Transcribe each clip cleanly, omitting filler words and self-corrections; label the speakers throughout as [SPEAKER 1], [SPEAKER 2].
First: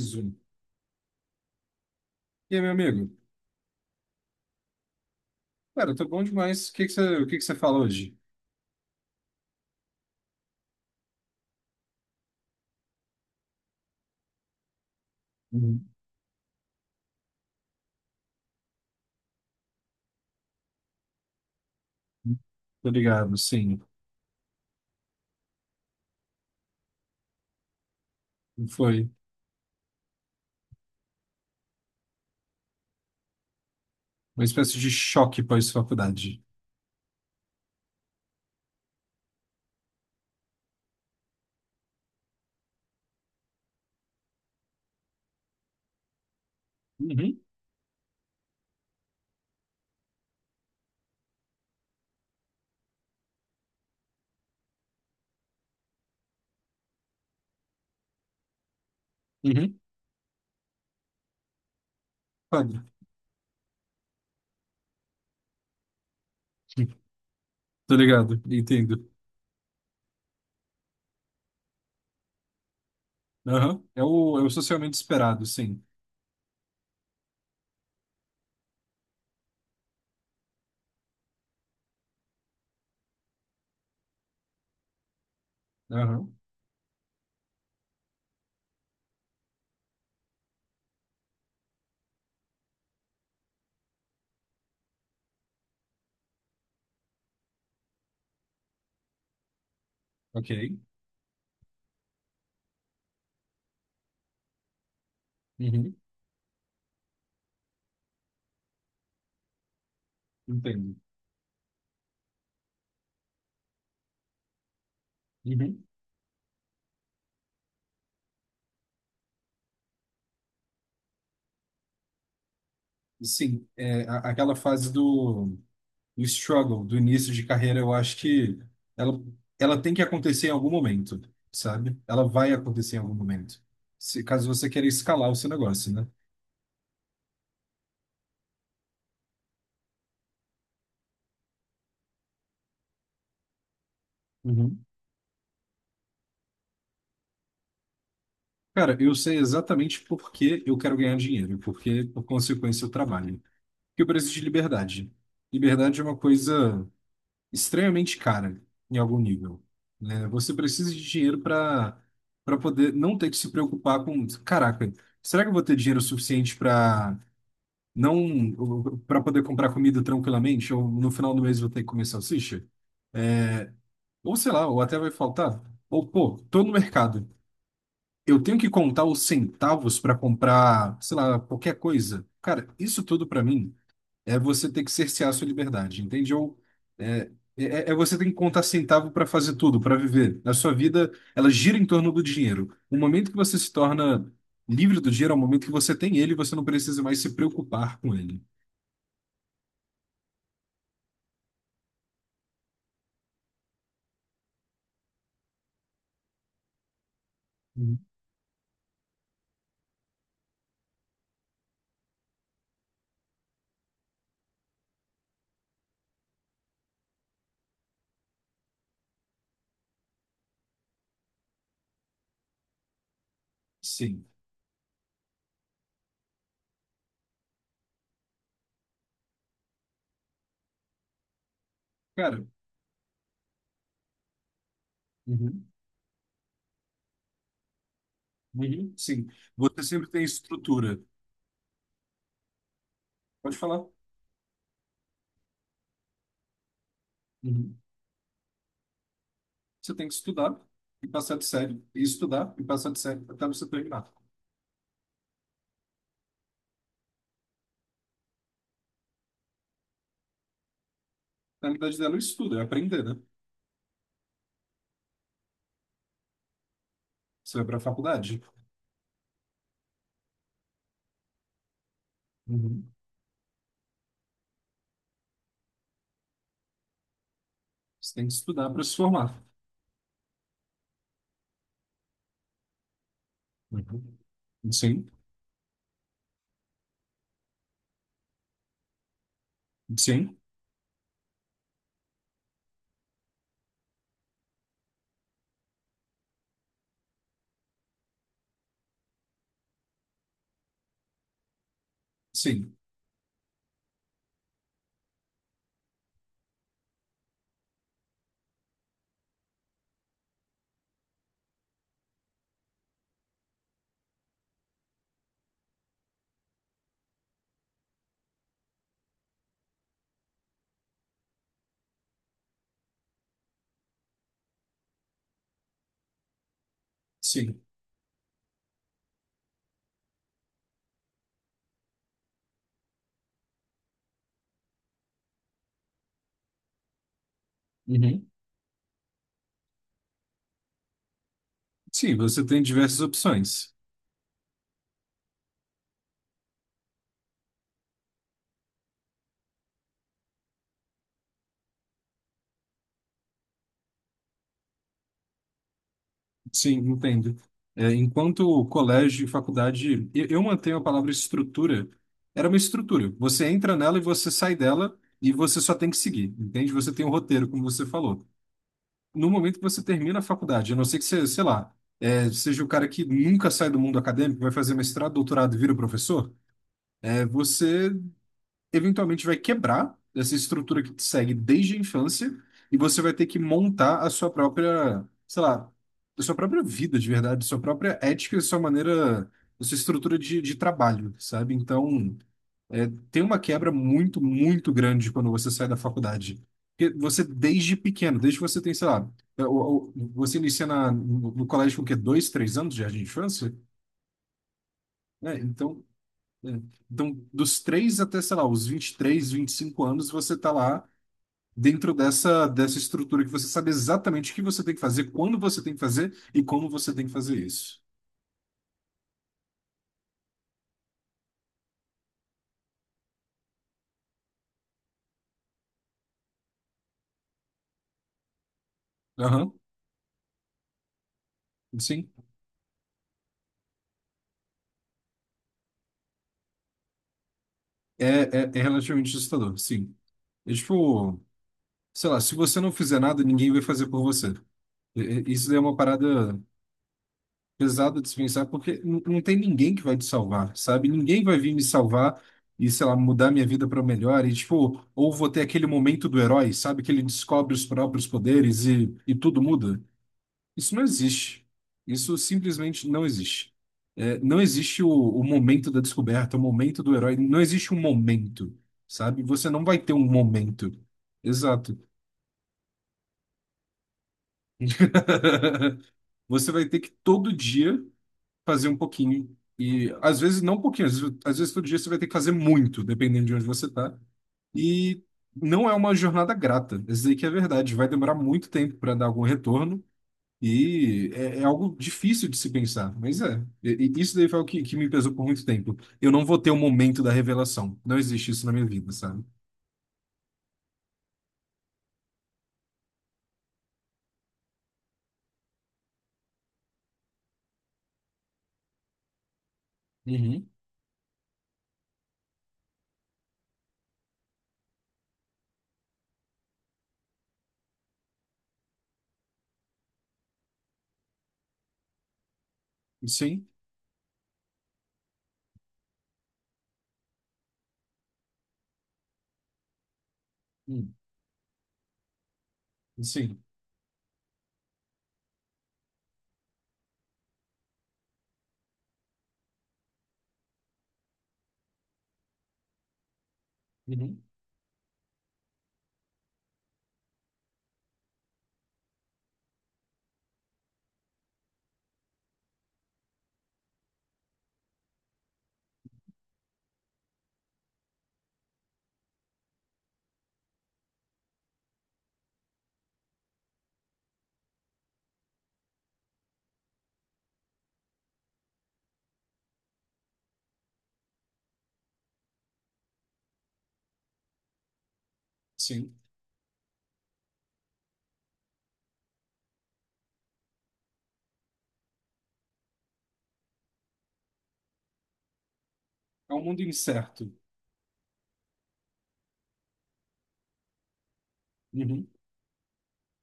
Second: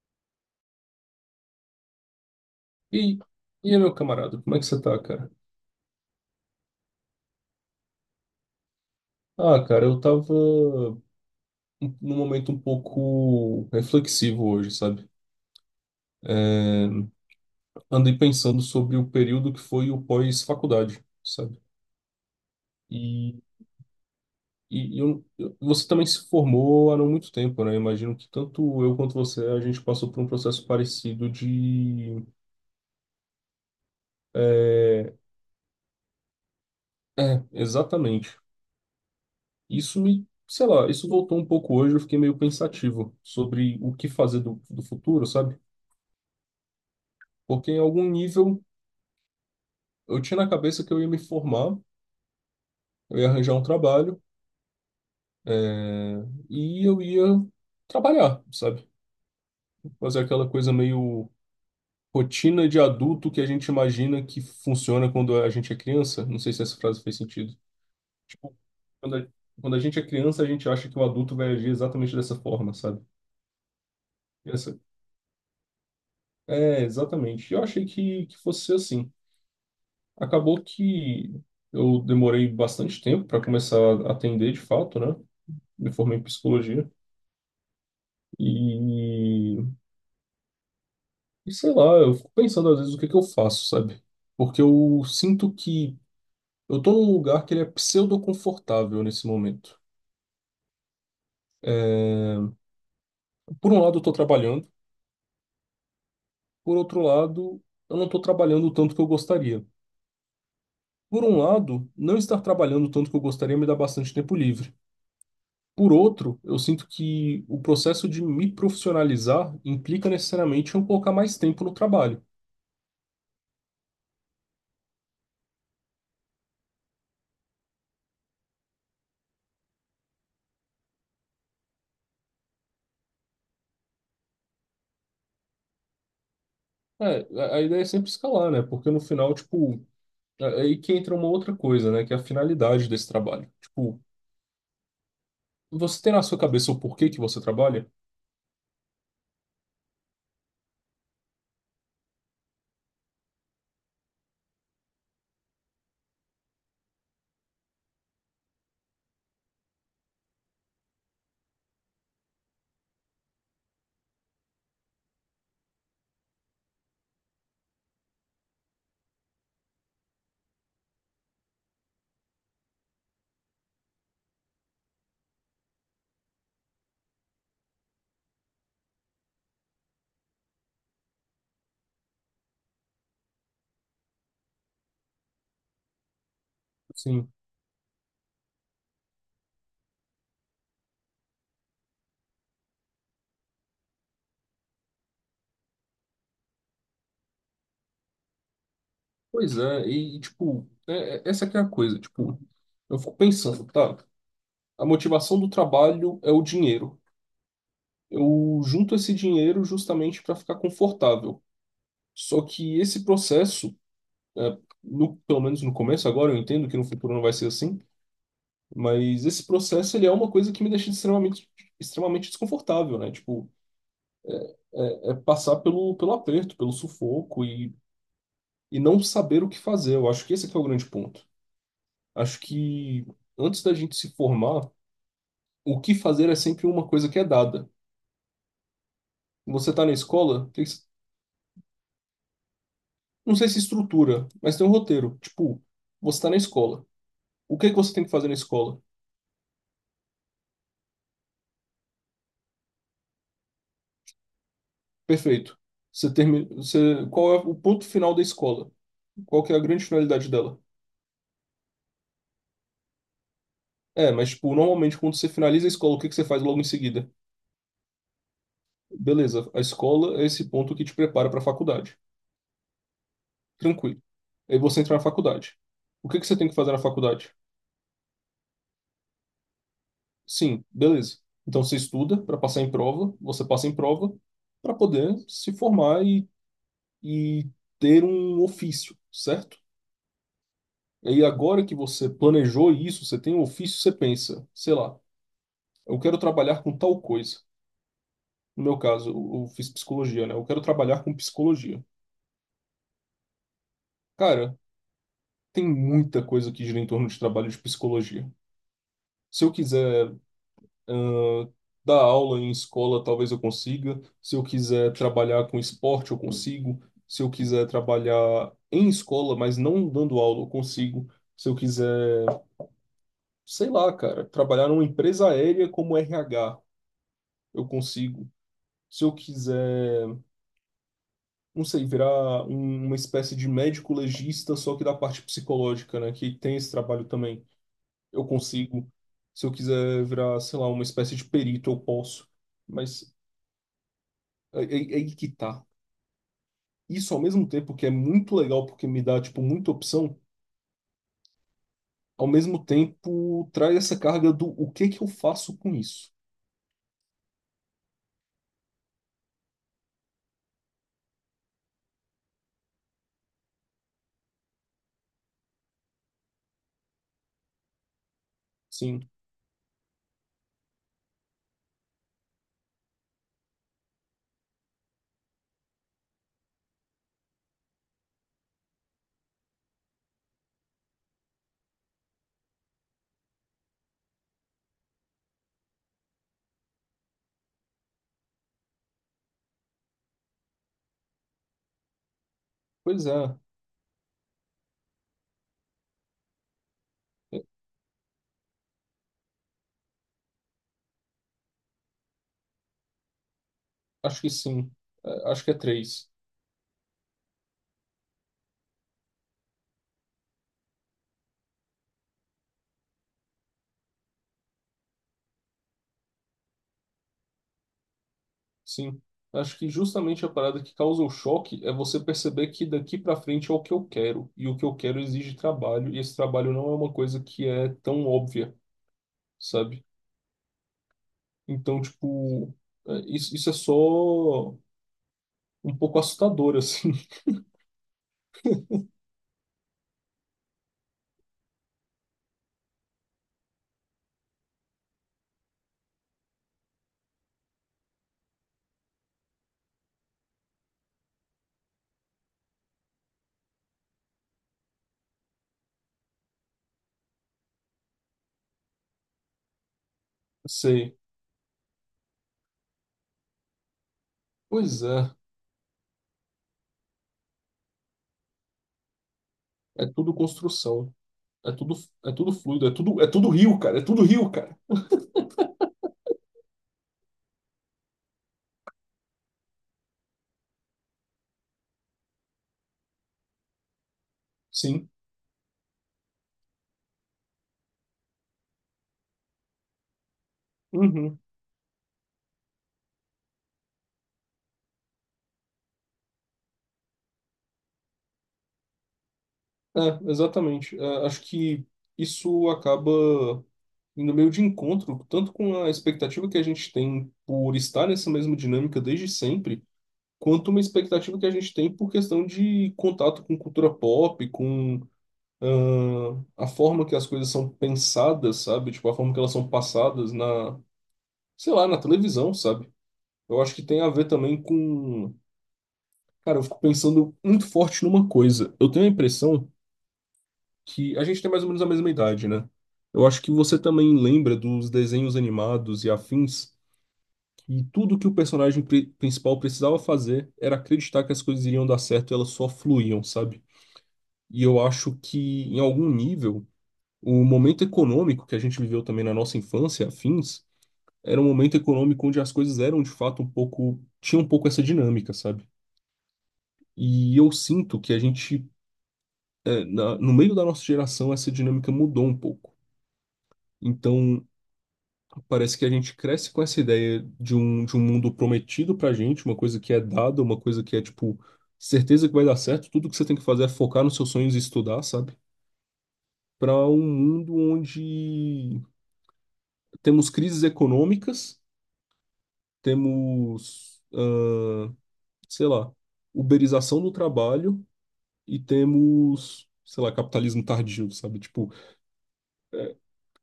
[SPEAKER 1] Zoom. E aí, meu amigo?
[SPEAKER 2] E, e aí, meu camarada, como é que você tá, cara?
[SPEAKER 1] Cara, eu tô bom demais. O que que você fala hoje?
[SPEAKER 2] Ah, cara, num momento um pouco reflexivo hoje, sabe?
[SPEAKER 1] Uhum.
[SPEAKER 2] É, Andei pensando sobre o período que foi o pós-faculdade, sabe?
[SPEAKER 1] Tô ligado,
[SPEAKER 2] E,
[SPEAKER 1] sim.
[SPEAKER 2] Você também se formou há não muito tempo, né? Imagino que tanto eu
[SPEAKER 1] Foi
[SPEAKER 2] quanto você, a gente passou por um processo parecido de...
[SPEAKER 1] uma espécie de
[SPEAKER 2] É,
[SPEAKER 1] choque pós-faculdade.
[SPEAKER 2] é, exatamente. Isso me... Sei lá, isso voltou um pouco hoje, eu fiquei meio pensativo sobre o que fazer do futuro, sabe?
[SPEAKER 1] Uhum.
[SPEAKER 2] Porque em algum nível eu tinha na cabeça que eu ia me formar, eu ia arranjar um trabalho, é, e eu ia trabalhar, sabe?
[SPEAKER 1] Uhum.
[SPEAKER 2] Fazer aquela coisa meio rotina de
[SPEAKER 1] Claro.
[SPEAKER 2] adulto que a gente imagina que funciona quando a gente é criança. Não sei se essa frase fez sentido.
[SPEAKER 1] Tô ligado,
[SPEAKER 2] Tipo,
[SPEAKER 1] entendo.
[SPEAKER 2] quando a, quando a gente é criança, a gente acha que o adulto vai agir exatamente dessa forma, sabe?
[SPEAKER 1] Aham. É o
[SPEAKER 2] Essa,
[SPEAKER 1] socialmente esperado, sim.
[SPEAKER 2] é, exatamente. Eu achei que fosse ser assim. Acabou que eu demorei bastante tempo para começar a atender de fato, né? Me formei em
[SPEAKER 1] Aham.
[SPEAKER 2] psicologia. E, e sei lá, eu fico pensando às vezes o que que eu faço, sabe? Porque eu sinto que eu tô num lugar que ele é pseudo-confortável nesse momento.
[SPEAKER 1] Ok.
[SPEAKER 2] Por um lado, eu tô trabalhando,
[SPEAKER 1] Uhum.
[SPEAKER 2] por outro lado, eu não tô trabalhando o tanto que eu gostaria.
[SPEAKER 1] Entendo.
[SPEAKER 2] Por um lado, não estar trabalhando o tanto que eu gostaria me dá bastante tempo livre.
[SPEAKER 1] Uhum.
[SPEAKER 2] Por outro, eu sinto que o processo de me profissionalizar implica necessariamente eu colocar mais tempo no trabalho.
[SPEAKER 1] Sim, é aquela fase do. O struggle do início de carreira, eu acho que ela, ela tem que acontecer em algum momento, sabe? Ela vai acontecer em algum momento. Se, caso você queira escalar o seu negócio, né?
[SPEAKER 2] É, a ideia é sempre escalar, né? Porque no final, tipo, é, aí que entra uma outra coisa, né? Que é a finalidade desse trabalho. Tipo,
[SPEAKER 1] Uhum.
[SPEAKER 2] você tem na sua cabeça o porquê que você trabalha?
[SPEAKER 1] Cara, eu sei exatamente por que eu quero ganhar dinheiro, porque, por consequência, eu trabalho. Que eu preciso de liberdade. Liberdade é uma coisa extremamente cara, em algum nível. Né? Você precisa de dinheiro para poder não ter que se preocupar com, caraca, será que eu vou ter dinheiro suficiente para não, para poder comprar comida tranquilamente, ou no final do mês vou ter que comer salsicha, ou sei lá, ou até vai faltar, ou pô, tô no mercado, eu tenho que contar os centavos para comprar, sei lá, qualquer coisa. Cara, isso tudo para mim é você ter que cercear a sua liberdade, entende? Ou é,
[SPEAKER 2] Sim.
[SPEAKER 1] é, é você ter que contar centavo para fazer tudo, para viver. A sua vida, ela gira em torno do dinheiro. O momento que você se torna livre do dinheiro é o momento que você tem ele e você não precisa mais se preocupar com ele.
[SPEAKER 2] Pois é, e tipo, essa que é a coisa. Tipo, eu fico pensando, tá? A motivação do trabalho é o dinheiro.
[SPEAKER 1] Uhum.
[SPEAKER 2] Eu junto esse dinheiro justamente para ficar confortável. Só que esse processo, é, no, pelo menos no começo, agora eu entendo que no futuro não vai ser assim, mas esse processo ele é uma coisa que me deixa extremamente desconfortável, né? Tipo,
[SPEAKER 1] Sim.
[SPEAKER 2] é passar pelo aperto, pelo sufoco e não saber o que fazer. Eu acho que esse aqui é o grande ponto. Acho
[SPEAKER 1] Cara.
[SPEAKER 2] que antes da gente se formar,
[SPEAKER 1] Uhum.
[SPEAKER 2] o que fazer é sempre uma coisa que é dada.
[SPEAKER 1] Uhum. Sim.
[SPEAKER 2] Você
[SPEAKER 1] Você
[SPEAKER 2] tá na
[SPEAKER 1] sempre tem
[SPEAKER 2] escola, tem que se-
[SPEAKER 1] estrutura.
[SPEAKER 2] não sei
[SPEAKER 1] Pode
[SPEAKER 2] se
[SPEAKER 1] falar.
[SPEAKER 2] estrutura, mas tem um roteiro. Tipo, você tá na escola. O que
[SPEAKER 1] Uhum.
[SPEAKER 2] que você tem que fazer na escola?
[SPEAKER 1] Você tem que estudar e passar de série, e estudar e passar de série até você terminar.
[SPEAKER 2] Perfeito. Você termina, você, qual é o ponto final da escola? Qual que é a grande finalidade dela?
[SPEAKER 1] Na realidade dela, é o estudo é aprender, né?
[SPEAKER 2] É, mas tipo, normalmente quando você finaliza a escola, o que que você faz logo em seguida?
[SPEAKER 1] Você vai para a faculdade.
[SPEAKER 2] Beleza, a escola é esse ponto que te prepara para a faculdade.
[SPEAKER 1] Uhum.
[SPEAKER 2] Tranquilo. Aí você entra na faculdade. O que que você tem que fazer na faculdade?
[SPEAKER 1] Você tem que estudar para se formar.
[SPEAKER 2] Sim, beleza. Então você estuda para passar em prova, você passa em prova
[SPEAKER 1] Uhum.
[SPEAKER 2] para
[SPEAKER 1] Sim,
[SPEAKER 2] poder se formar e ter um ofício, certo?
[SPEAKER 1] sim,
[SPEAKER 2] Aí agora que você planejou isso, você tem um ofício, você pensa, sei lá, eu quero trabalhar com tal coisa. No meu caso, eu fiz psicologia, né? Eu quero trabalhar com psicologia.
[SPEAKER 1] sim,
[SPEAKER 2] Cara, tem muita coisa que gira em torno de trabalho de psicologia. Se eu quiser, ãh, dar aula em escola, talvez eu consiga. Se eu quiser trabalhar com esporte, eu consigo. Se eu quiser trabalhar em escola, mas não dando aula, eu consigo. Se eu quiser, sei lá, cara, trabalhar numa empresa aérea como RH,
[SPEAKER 1] sim.
[SPEAKER 2] eu consigo. Se eu quiser, não sei, uma espécie de médico legista, só que da parte psicológica, né, que tem esse trabalho também, eu
[SPEAKER 1] Uhum.
[SPEAKER 2] consigo. Se eu quiser virar, sei lá, uma espécie de perito, eu
[SPEAKER 1] Sim,
[SPEAKER 2] posso.
[SPEAKER 1] você tem diversas
[SPEAKER 2] Mas
[SPEAKER 1] opções.
[SPEAKER 2] aí, aí que tá. Isso ao mesmo tempo que é muito legal porque me dá, tipo, muita opção, ao mesmo tempo traz essa carga do o que que eu faço com isso.
[SPEAKER 1] Sim, entendo. É, enquanto colégio e faculdade, eu mantenho a palavra estrutura. Era uma estrutura. Você entra nela e você sai dela e você só tem que seguir, entende? Você tem um roteiro, como você falou.
[SPEAKER 2] Sim,
[SPEAKER 1] No momento que você termina a faculdade, a não ser que você, sei lá, é, seja o cara que nunca sai do mundo acadêmico, vai fazer mestrado, doutorado e vira professor, eventualmente vai quebrar essa estrutura que te segue desde a infância e você vai ter que montar a sua própria, sei lá, a sua própria vida de verdade, sua própria ética, a sua maneira, a sua estrutura de trabalho, sabe? Então, é,
[SPEAKER 2] pois
[SPEAKER 1] tem
[SPEAKER 2] é.
[SPEAKER 1] uma quebra muito, muito grande quando você sai da faculdade. Porque você,
[SPEAKER 2] É,
[SPEAKER 1] desde pequeno, desde que você tem, sei lá, você inicia na, no, no colégio com o quê? 2, 3 anos de jardim de infância?
[SPEAKER 2] acho que sim. É,
[SPEAKER 1] Né?
[SPEAKER 2] acho que é
[SPEAKER 1] então,
[SPEAKER 2] três.
[SPEAKER 1] então, dos 3 até, sei lá, os 20, 23, 25 anos, você tá lá dentro dessa estrutura que você sabe exatamente o que você tem que fazer, quando você tem que fazer e como você tem que fazer isso.
[SPEAKER 2] Sim. Acho que justamente a parada que causa o choque é você perceber que daqui pra frente é o que eu quero. E o que eu quero exige trabalho, e esse trabalho não é uma coisa que é tão óbvia,
[SPEAKER 1] Aham,
[SPEAKER 2] sabe? Então,
[SPEAKER 1] sim.
[SPEAKER 2] tipo, é, isso é só um pouco assustador, assim.
[SPEAKER 1] É, é, é relativamente assustador, sim. É tipo, sei lá, se você não fizer nada, ninguém vai fazer por você. E- Isso daí é uma parada pesado dispensar, porque não tem ninguém que vai te salvar, sabe? Ninguém vai vir me salvar e, sei lá, mudar minha vida para melhor. E, tipo, ou vou ter aquele momento do herói, sabe? Que ele descobre os próprios poderes e tudo muda. Isso não
[SPEAKER 2] Sei.
[SPEAKER 1] existe. Isso simplesmente não existe. É, não existe
[SPEAKER 2] Pois
[SPEAKER 1] o,
[SPEAKER 2] é,
[SPEAKER 1] o momento da descoberta, o momento do herói. Não existe um momento, sabe? Você não vai
[SPEAKER 2] é
[SPEAKER 1] ter um
[SPEAKER 2] tudo
[SPEAKER 1] momento.
[SPEAKER 2] construção, é tudo,
[SPEAKER 1] Exato.
[SPEAKER 2] é tudo fluido, é tudo rio, cara, é tudo rio, cara.
[SPEAKER 1] Você vai ter que todo dia fazer um pouquinho. E às vezes não um pouquinho, às vezes todo dia você vai ter que fazer muito, dependendo de onde você está.
[SPEAKER 2] Sim,
[SPEAKER 1] E não é uma jornada grata. Isso aí que é verdade. Vai demorar muito tempo para dar algum retorno. E
[SPEAKER 2] uhum.
[SPEAKER 1] é, é algo difícil de se pensar. Mas é. E isso daí foi o que me pesou por muito tempo. Eu não vou ter o momento da revelação. Não existe isso na minha vida, sabe?
[SPEAKER 2] É, exatamente. É, acho que isso acaba indo meio de encontro, tanto com a expectativa que a gente tem por estar nessa mesma dinâmica desde sempre,
[SPEAKER 1] Uhum.
[SPEAKER 2] quanto uma expectativa que a gente tem por questão de contato com cultura pop, com a forma que as coisas são pensadas, sabe? Tipo, a forma que elas são passadas sei lá, na televisão, sabe? Eu
[SPEAKER 1] Sim.
[SPEAKER 2] acho que tem a ver também com. Cara, eu fico pensando muito forte numa coisa. Eu tenho a impressão
[SPEAKER 1] Hum.
[SPEAKER 2] que a gente tem mais ou menos a mesma idade, né? Eu acho que
[SPEAKER 1] Sim.
[SPEAKER 2] você também lembra dos desenhos animados e afins, e tudo que o personagem principal precisava fazer era acreditar que as coisas iriam dar certo e elas só fluíam, sabe?
[SPEAKER 1] Uhum.
[SPEAKER 2] E eu acho que, em algum nível, o momento econômico que a gente viveu também na nossa infância, afins, era um momento econômico onde as coisas eram de fato um pouco. Tinha um pouco essa dinâmica, sabe? E eu sinto que a gente, é, no meio da nossa geração, essa dinâmica mudou um pouco. Então, parece que a gente cresce com essa ideia de de um mundo prometido pra gente, uma coisa que é dada, uma coisa que é, tipo, certeza que vai dar certo, tudo que você tem que fazer é focar nos seus sonhos e estudar, sabe?
[SPEAKER 1] Sim.
[SPEAKER 2] Para um mundo onde temos crises econômicas, temos, ah, sei lá,
[SPEAKER 1] É um mundo
[SPEAKER 2] uberização do
[SPEAKER 1] incerto.
[SPEAKER 2] trabalho e temos, sei lá, capitalismo tardio, sabe? Tipo,
[SPEAKER 1] Uhum.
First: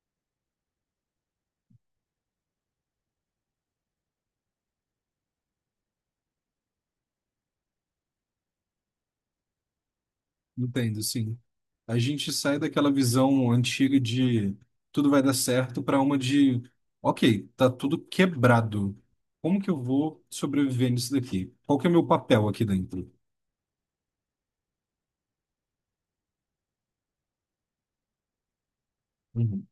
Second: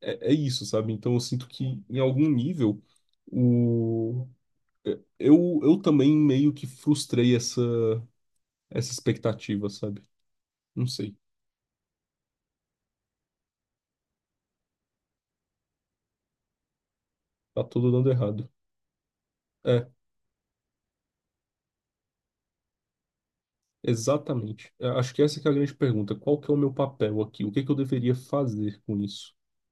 [SPEAKER 2] é, é isso, sabe? Então eu sinto que em algum nível o é, eu também meio que frustrei essa expectativa, sabe? Não
[SPEAKER 1] Entendo,
[SPEAKER 2] sei,
[SPEAKER 1] sim. A gente sai daquela visão antiga de tudo vai dar certo para uma de, ok,
[SPEAKER 2] tá
[SPEAKER 1] tá
[SPEAKER 2] tudo
[SPEAKER 1] tudo
[SPEAKER 2] dando errado.
[SPEAKER 1] quebrado. Como que eu
[SPEAKER 2] É,
[SPEAKER 1] vou sobreviver nisso daqui? Qual que é o meu papel aqui dentro?
[SPEAKER 2] exatamente. É, acho que essa que é a grande pergunta. Qual que é o meu papel aqui? O que que eu deveria fazer com isso,
[SPEAKER 1] Uhum.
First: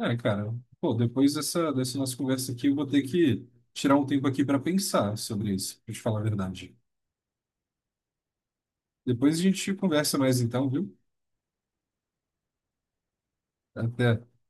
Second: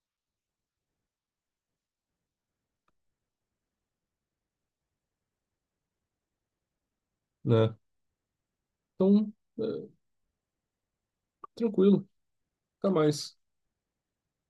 [SPEAKER 1] É, cara, pô, depois dessa nossa conversa aqui, eu vou ter que tirar um tempo aqui para pensar sobre isso, pra te falar a verdade.
[SPEAKER 2] né? Então,
[SPEAKER 1] Depois a
[SPEAKER 2] é,
[SPEAKER 1] gente conversa mais então, viu?
[SPEAKER 2] tranquilo, até mais.
[SPEAKER 1] Até.